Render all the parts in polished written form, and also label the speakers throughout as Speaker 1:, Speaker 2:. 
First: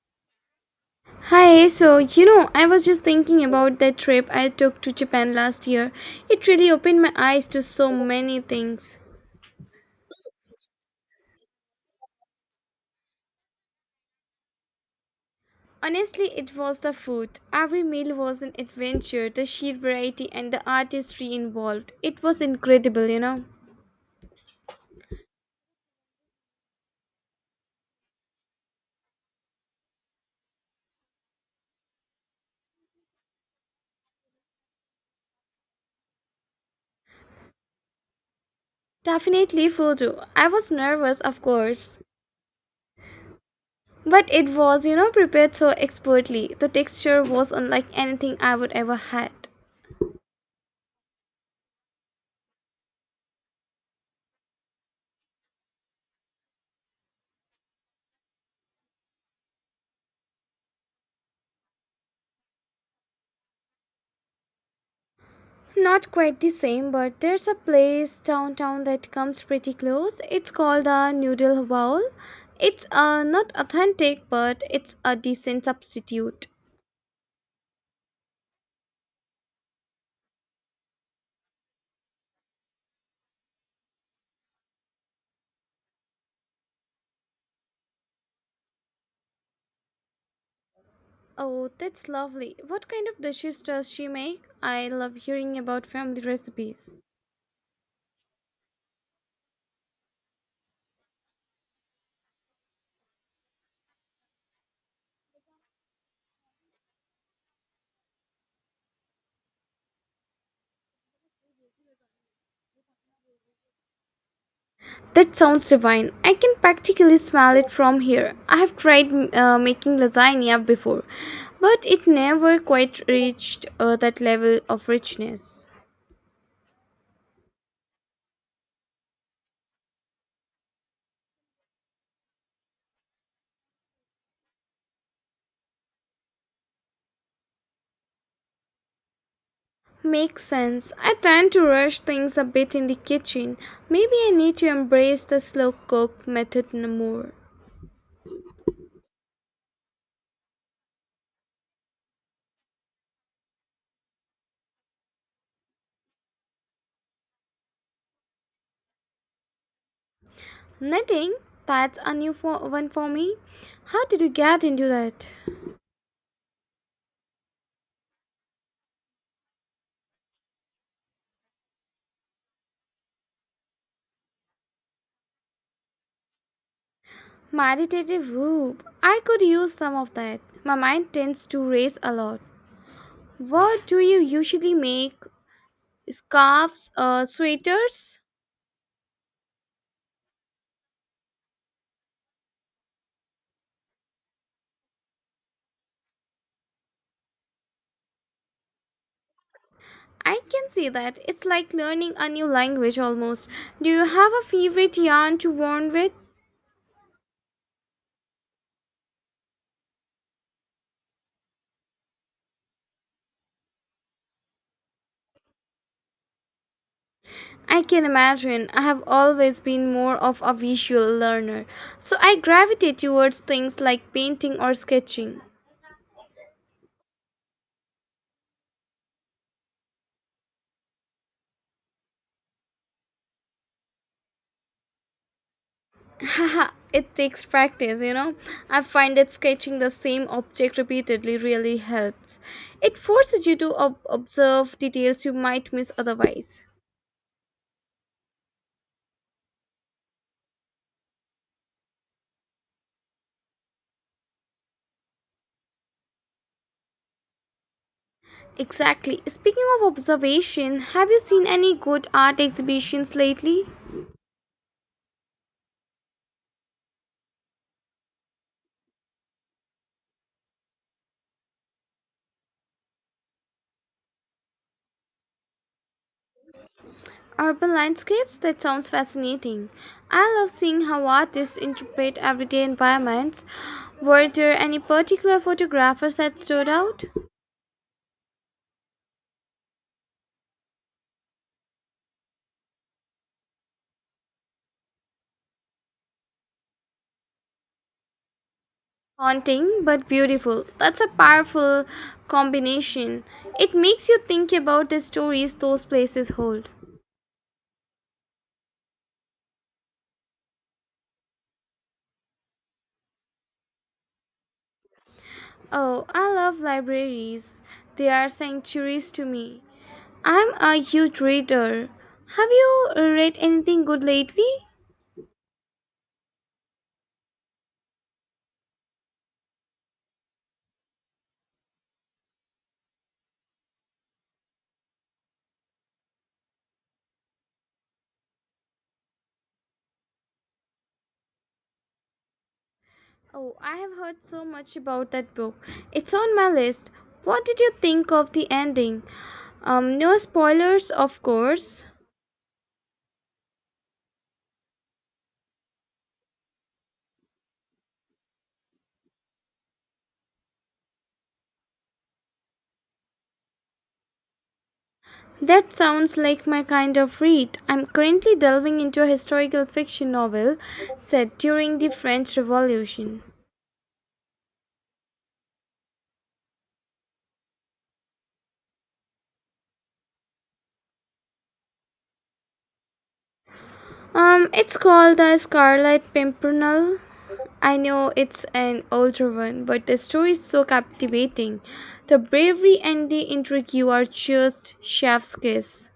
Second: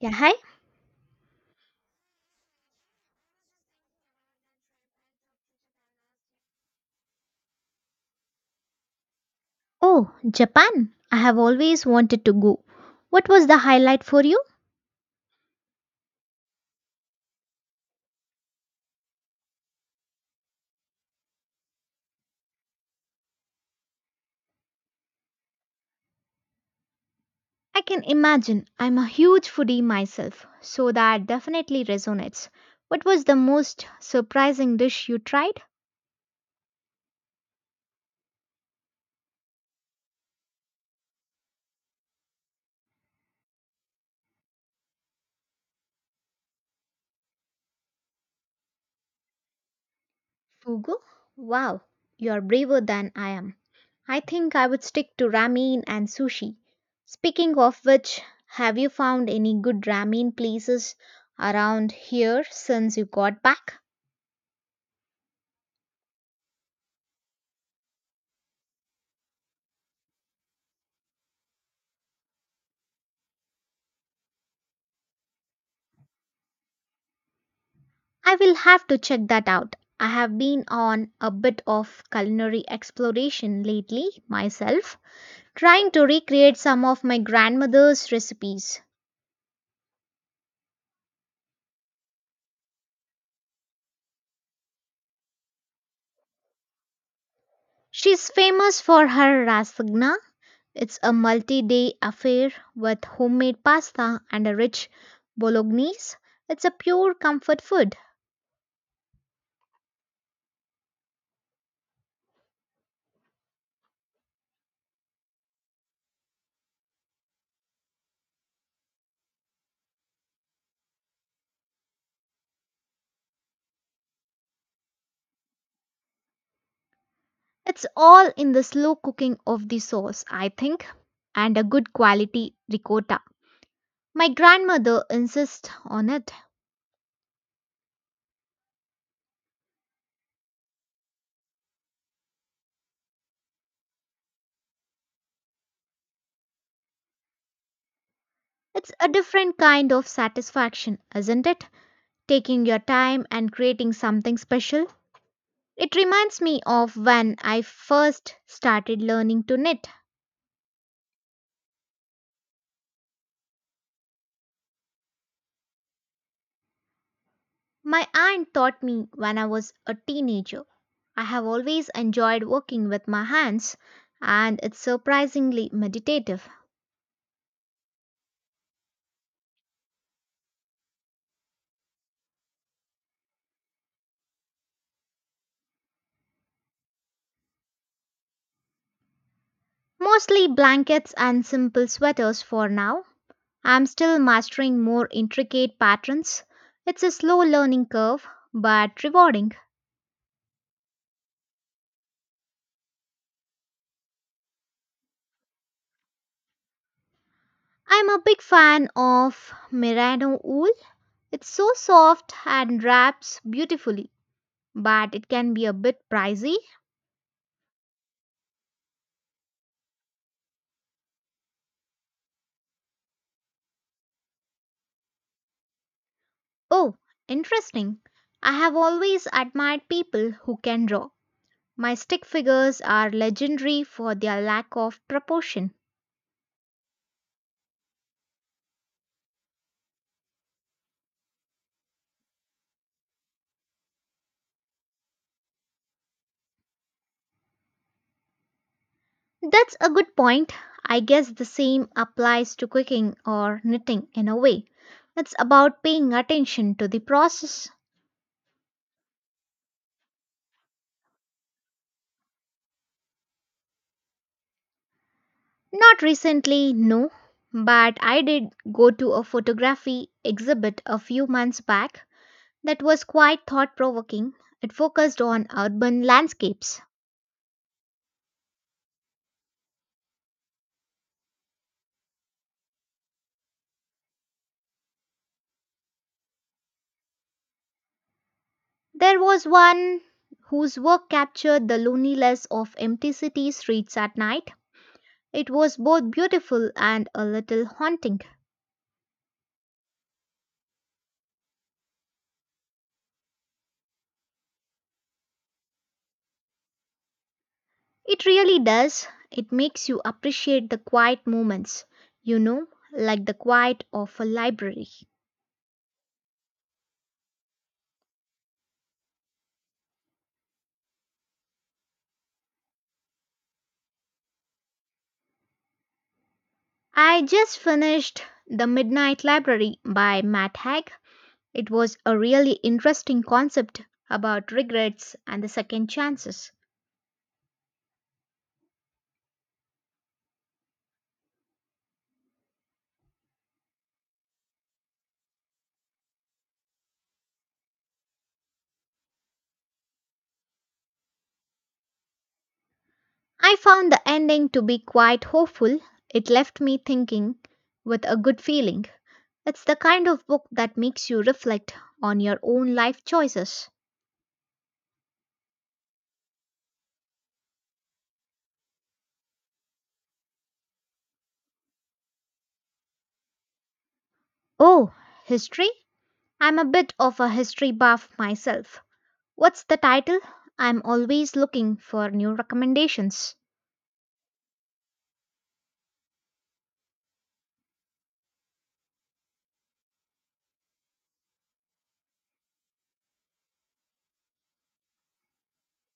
Speaker 1: Yeah, hi.
Speaker 2: Hi, so you know, I was just thinking about that trip I took to Japan last year. It really opened my eyes to so many things.
Speaker 1: Oh, Japan. I have always wanted to go. What was the highlight for you?
Speaker 2: Honestly, it was the food. Every meal was an adventure, the sheer variety and the artistry involved. It was incredible, you know.
Speaker 1: I can imagine. I'm a huge foodie myself, so that definitely resonates. What was the most surprising dish you tried?
Speaker 2: Definitely photo. I was nervous, of course. But it was, you know, prepared so expertly. The texture was unlike anything I would ever had.
Speaker 1: Fugu? Wow, you're braver than I am. I think I would stick to ramen and sushi. Speaking of which, have you found any good ramen places around here since you got back?
Speaker 2: Not quite the same, but there's a place downtown that comes pretty close. It's called the Noodle Bowl. It's not authentic, but it's a decent substitute.
Speaker 1: I will have to check that out. I have been on a bit of culinary exploration lately myself, trying to recreate some of my grandmother's recipes.
Speaker 2: Oh, that's lovely. What kind of dishes does she make? I love hearing about family recipes.
Speaker 1: She's famous for her lasagna. It's a multi day affair with homemade pasta and a rich bolognese. It's a pure comfort food.
Speaker 2: That sounds divine. I can practically smell it from here. I have tried making lasagna before, but it never quite reached that level of richness.
Speaker 1: It's all in the slow cooking of the sauce, I think, and a good quality ricotta. My grandmother insists on it.
Speaker 2: Makes sense. I tend to rush things a bit in the kitchen. Maybe I need to embrace the slow cook more.
Speaker 1: It's a different kind of satisfaction, isn't it? Taking your time and creating something special. It reminds me of when I first started learning to knit.
Speaker 2: Knitting? That's a one for me. How did you get into that?
Speaker 1: My aunt taught me when I was a teenager. I have always enjoyed working with my hands, and it's surprisingly meditative.
Speaker 2: Meditative whoop. I could use some of that. My mind tends to race a lot. What do you usually make? Scarves or sweaters?
Speaker 1: Mostly blankets and simple sweaters for now. I'm still mastering more intricate patterns. It's a slow learning curve, but rewarding.
Speaker 2: I can see that. It's like learning a new language almost. Do you have a favorite yarn to warn with?
Speaker 1: I'm a big fan of merino wool. It's so soft and wraps beautifully, but it can be a bit pricey.
Speaker 2: I can imagine. I have always been more of a visual learner, so I gravitate towards things like painting or sketching.
Speaker 1: Oh, interesting. I have always admired people who can draw. My stick figures are legendary for their lack of proportion.
Speaker 2: Ha, it takes practice, you know. I find that sketching the same object repeatedly really helps. It forces you to observe details you might miss otherwise.
Speaker 1: That's a good point. I guess the same applies to cooking or knitting in a way. It's about paying attention to the process.
Speaker 2: Exactly. Speaking of observation, have you seen any good art exhibitions lately?
Speaker 1: Not recently, no, but I did go to a photography exhibit a few months back that was quite thought provoking. It focused on urban landscapes.
Speaker 2: Urban landscapes? That sounds fascinating. I love seeing how artists interpret everyday environments. Were there any particular photographers that stood out?
Speaker 1: There was one whose work captured the loneliness of empty city streets at night. It was both beautiful and a little haunting.
Speaker 2: Haunting but beautiful. That's a powerful combination. It makes you think about the stories those places hold.
Speaker 1: It really does. It makes you appreciate the quiet moments, you know, like the quiet of a library.
Speaker 2: Oh, I love libraries. They are sanctuaries to me. I'm a huge reader. Have you read anything good lately?
Speaker 1: I just finished The Midnight Library by Matt Haig. It was a really interesting concept about regrets and the second chances.
Speaker 2: Oh, I have heard so much about that book. It's on my list. What did you think of the ending? No spoilers, of course.
Speaker 1: I found the ending to be quite hopeful. It left me thinking with a good feeling. It's the kind of book that makes you reflect on your own life choices.
Speaker 2: That sounds like my kind of read. I'm currently delving into a historical fiction novel set during the French Revolution.
Speaker 1: Oh, history? I'm a bit of a history buff myself. What's the title? I'm always looking for new recommendations.
Speaker 2: It's called The Scarlet Pimpernel. I know it's an older one, but the story is so captivating. The bravery and the intrigue are just chef's kiss.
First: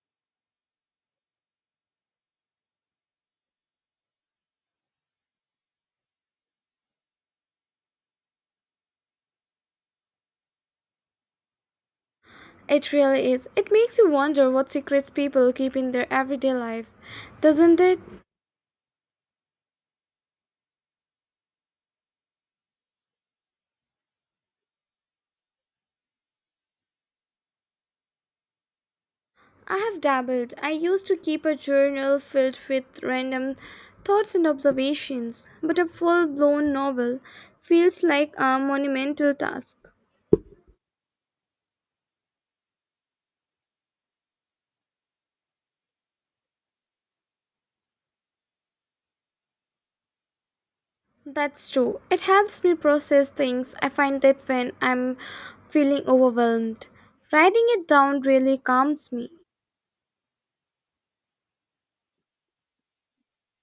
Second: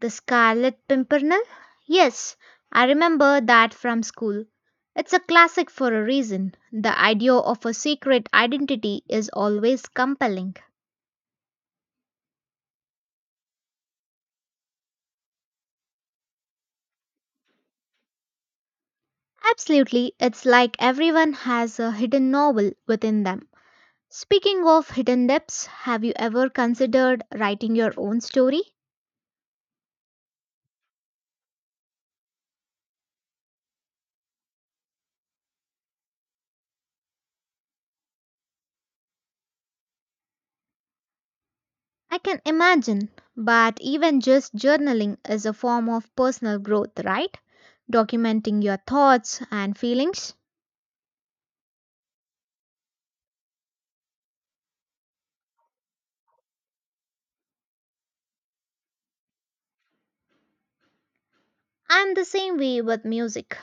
Speaker 1: The Scarlet Pimpernel? Yes, I remember that from school. It's a classic for a reason. The idea of a secret identity is always compelling.
Speaker 2: It really is. It makes you wonder what secrets people keep in their everyday lives, doesn't it?
Speaker 1: Absolutely, it's like everyone has a hidden novel within them. Speaking of hidden depths, have you ever considered writing your own story?
Speaker 2: I have dabbled. I used to keep a journal filled with random thoughts and observations, but a full blown novel feels like a monumental task.
Speaker 1: I can imagine, but even just journaling is a form of personal growth, right? Documenting your thoughts and feelings.
Speaker 2: That's true. It helps me process things. I find that when I'm feeling overwhelmed, writing it down really calms me.
Speaker 1: I'm the same way with music.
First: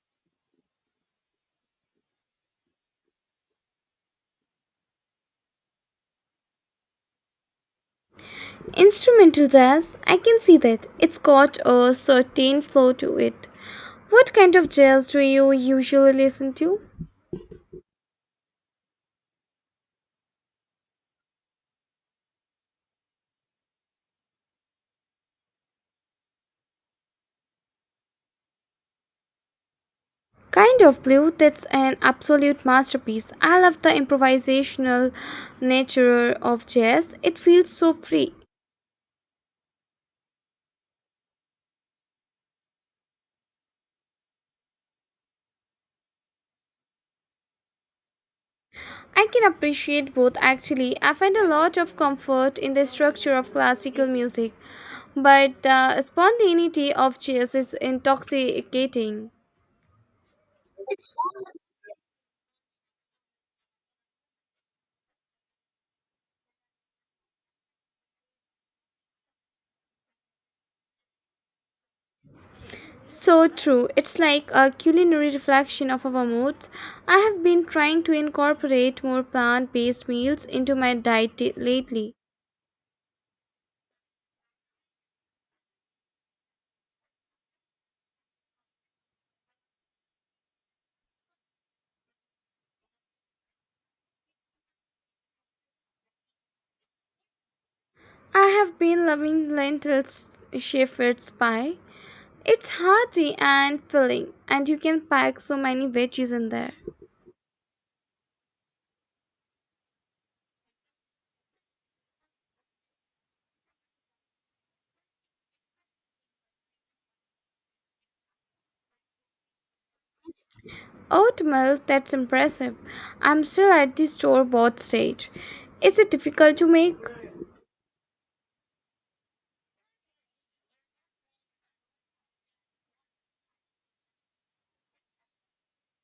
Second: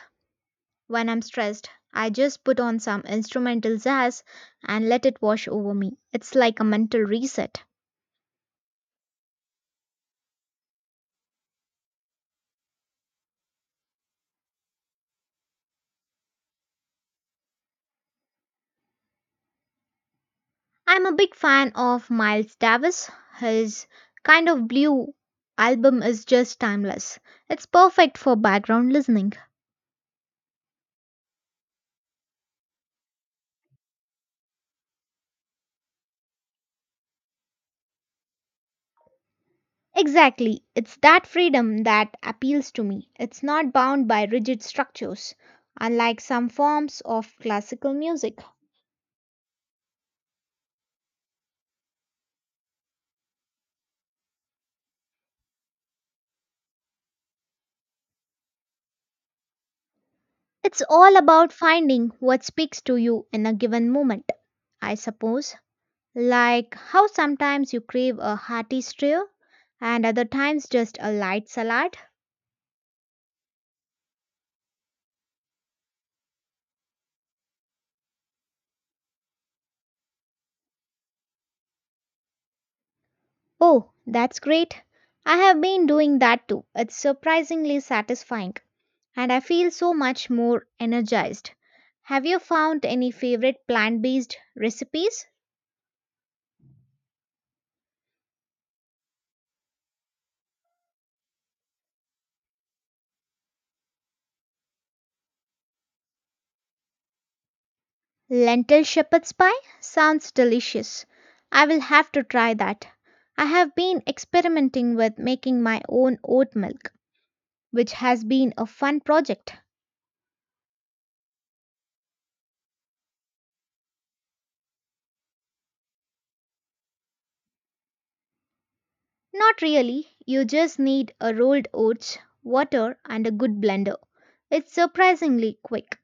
Speaker 1: When I'm stressed, I just put on some instrumental jazz and let it wash over me. It's like a mental reset.
Speaker 2: Instrumental jazz, I can see that. It's got a certain flow to it. What kind of jazz do you usually listen to?
Speaker 1: I'm a big fan of Miles Davis. His kind of blue album is just timeless. It's perfect for background listening.
Speaker 2: Kind of Blue, that's an absolute masterpiece. I love the improvisational nature of jazz. It feels so free.
Speaker 1: Exactly. It's that freedom that appeals to me. It's not bound by rigid structures, unlike some forms of classical music.
Speaker 2: I can appreciate both actually. I find a lot of comfort in the structure of classical music, but the spontaneity of jazz is intoxicating.
Speaker 1: It's all about finding what speaks to you in a given moment, I suppose. Like how sometimes you crave a hearty stew and other times just a light salad.
Speaker 2: So true. It's like a culinary reflection of our moods. I have been trying to incorporate more plant based meals into my lately.
Speaker 1: Oh, that's great. I have been doing that too. It's surprisingly satisfying and I feel so much more energized. Have you found any favorite plant based recipes?
Speaker 2: I have been loving lentils shepherd's pie. It's hearty and filling, and you can pack so many veggies in there.
Speaker 1: Lentil shepherd's pie sounds delicious. I will have to try that. I have been experimenting with making my own oat milk, which has been a fun project.
Speaker 2: Oatmeal, that's impressive. I'm still at the store bought stage. Is it difficult to make?
Speaker 1: Not really, you just need a rolled oats, water, and a good blender. It's surprisingly quick.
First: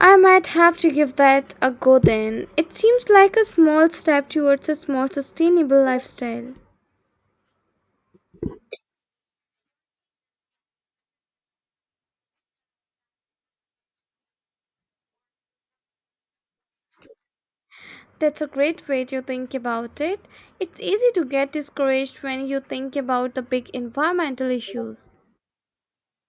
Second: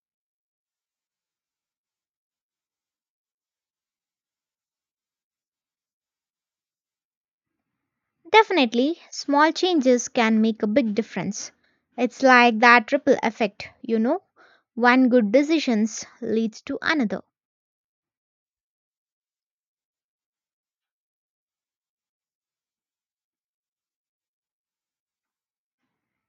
Speaker 2: I might have to give that a go then. It seems like a small step towards a small, sustainable lifestyle.
Speaker 1: Definitely, small changes can make a big difference. It's like that ripple effect, One good decision leads to another.
Speaker 2: That's a great way to think about it. It's easy to get discouraged when you think about the big environmental issues.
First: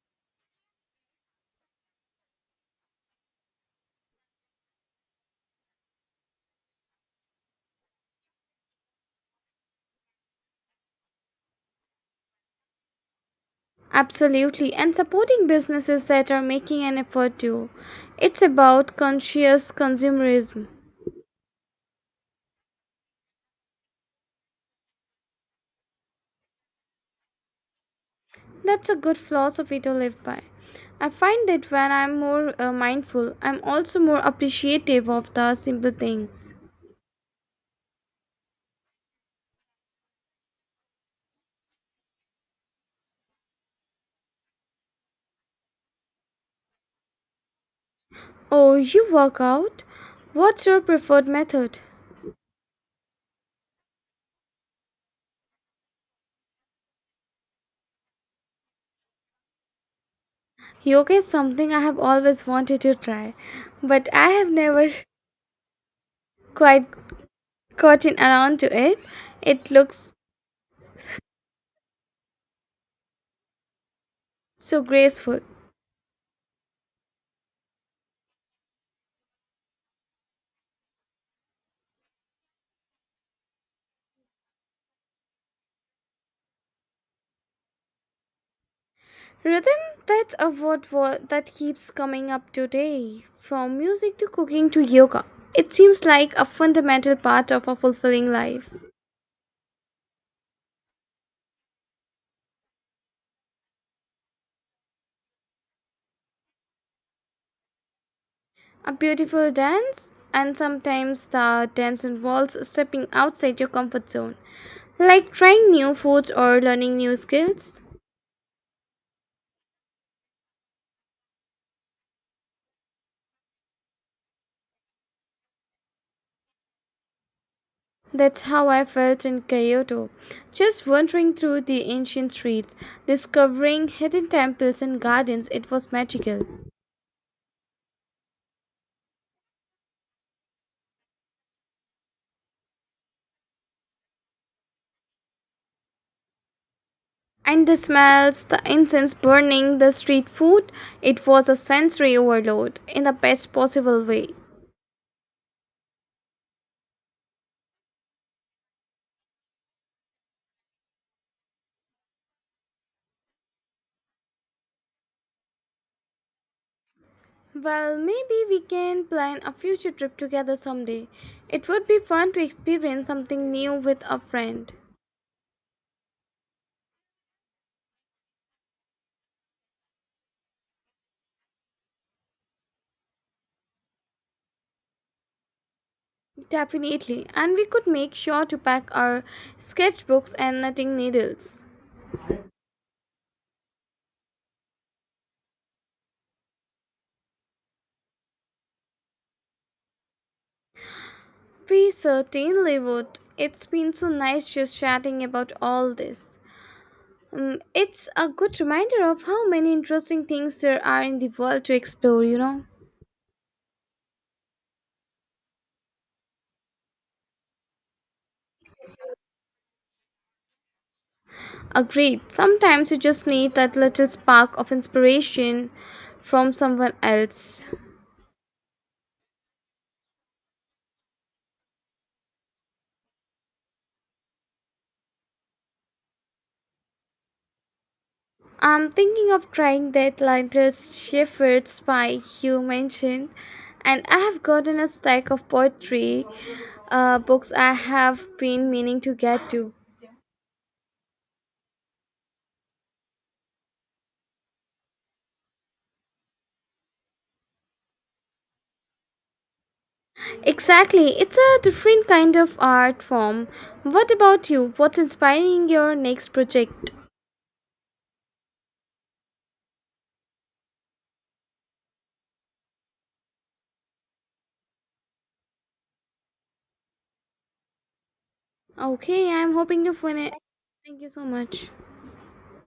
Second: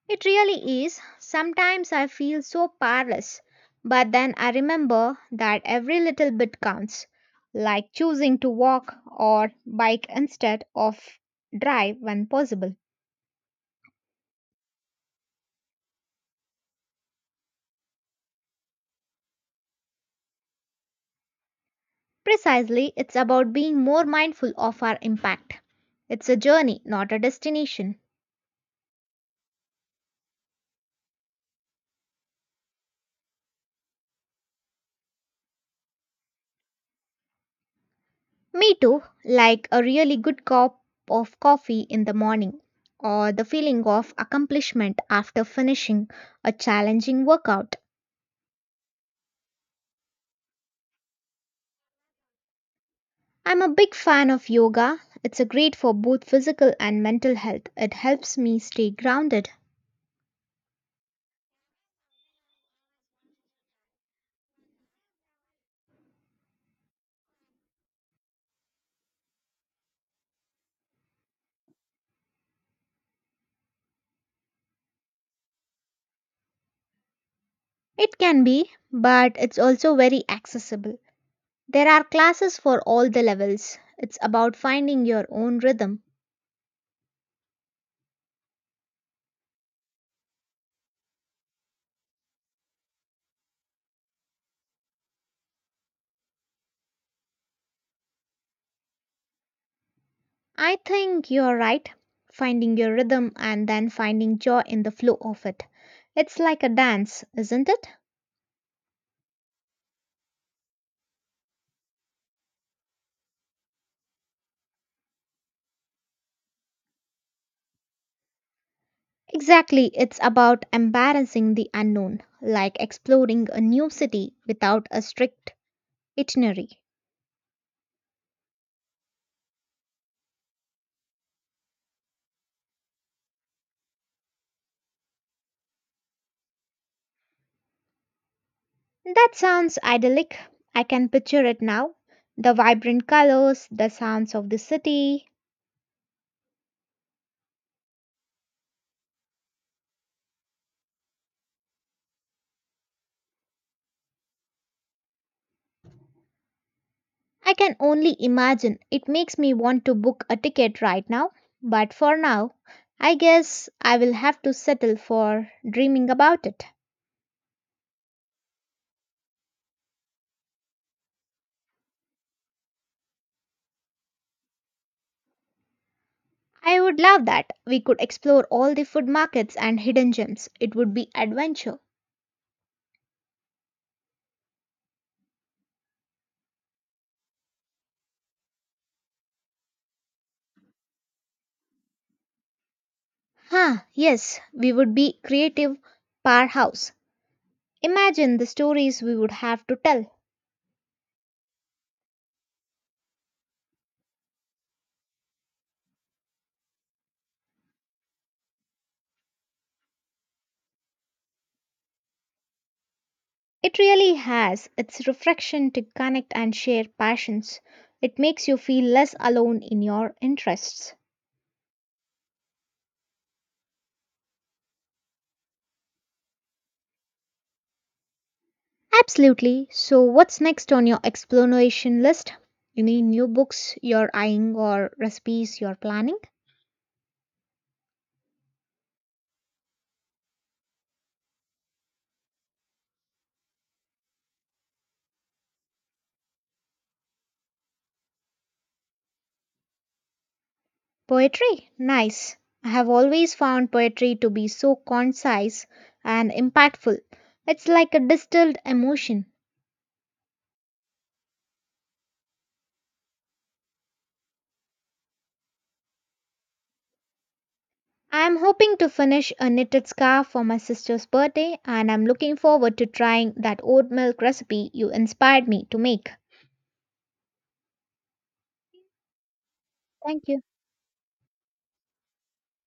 Speaker 1: It really is. Sometimes I feel so powerless, but then I remember that every little bit counts, like choosing to walk or bike instead of drive when possible.
Speaker 2: Absolutely, and supporting businesses that are making an effort too. It's about conscious consumerism.
Speaker 1: Precisely, it's about being more mindful of our impact. It's a journey, not a destination.
Speaker 2: That's a good philosophy to live by. I find that when I'm more mindful, I'm also more appreciative of the simple things.
Speaker 1: Me too, like a really good cup of coffee in the morning, or the feeling of accomplishment after finishing a challenging workout.
Speaker 2: Oh, you work out? What's your preferred method?
Speaker 1: I'm a big fan of yoga. It's a great for both physical and mental health. It helps me stay grounded.
Speaker 2: Yoga is something I have always wanted to try, but I have never quite gotten around to it. It looks so graceful.
Speaker 1: It can be, but it's also very accessible. There are classes for all the levels. It's about finding your own rhythm.
Speaker 2: Rhythm, that's a word that keeps coming up today. From music to cooking to yoga, it seems like a fundamental part of a fulfilling life.
Speaker 1: I think you're right. Finding your rhythm and then finding joy in the flow of it. It's like a dance, isn't it?
Speaker 2: A beautiful dance, and sometimes the dance involves stepping outside your comfort zone, like trying new foods or learning new skills.
Speaker 1: Exactly, it's about embarrassing the unknown, like exploring a new city without a strict itinerary.
Speaker 2: That's how I felt in Kyoto, just wandering through the ancient streets, discovering hidden temples and gardens. It was magical.
Speaker 1: That sounds idyllic. I can picture it now. The vibrant colors, the sounds of the city.
Speaker 2: And the smells, the incense burning, the street food, it was a sensory overload in the best possible way.
Speaker 1: I can only imagine. It makes me want to book a ticket right now. But for now, I guess I will have to settle for dreaming about it.
Speaker 2: Well, maybe we can plan a future trip together someday. It would be fun to experience something new with a friend.
Speaker 1: I would love that. We could explore all the food markets and hidden gems. It would be adventure.
Speaker 2: Definitely, and we could make sure to pack our sketchbooks and knitting needles.
Speaker 1: Huh, yes, we would be creative powerhouse. Imagine the stories we would have to tell.
Speaker 2: We certainly would. It's been so nice just chatting about all this. It's a good reminder of how many interesting things there are in the world to explore, you know.
Speaker 1: It really has its reflection to connect and share passions. It makes you feel less alone in your interests.
Speaker 2: Agreed, sometimes you just need that little spark of inspiration from someone else.
Speaker 1: Absolutely. So, what's next on your exploration list? Any new books you're eyeing or recipes you're planning?
Speaker 2: I'm thinking of trying the Atlantis Shepherd's Pie you mentioned, and I have gotten a stack of poetry books I have been meaning to get to.
Speaker 1: Poetry? Nice. I have always found poetry to be so concise and impactful. It's like a distilled emotion.
Speaker 2: Exactly, it's a different kind of art form. What about you? What's inspiring your next project?
Speaker 1: I'm hoping to finish a knitted scarf for my sister's birthday, and I'm looking forward to trying that oat milk recipe you inspired me to make.
Speaker 2: Okay, I'm hoping to
Speaker 1: Thank
Speaker 2: finish.
Speaker 1: you.
Speaker 2: Thank you so much.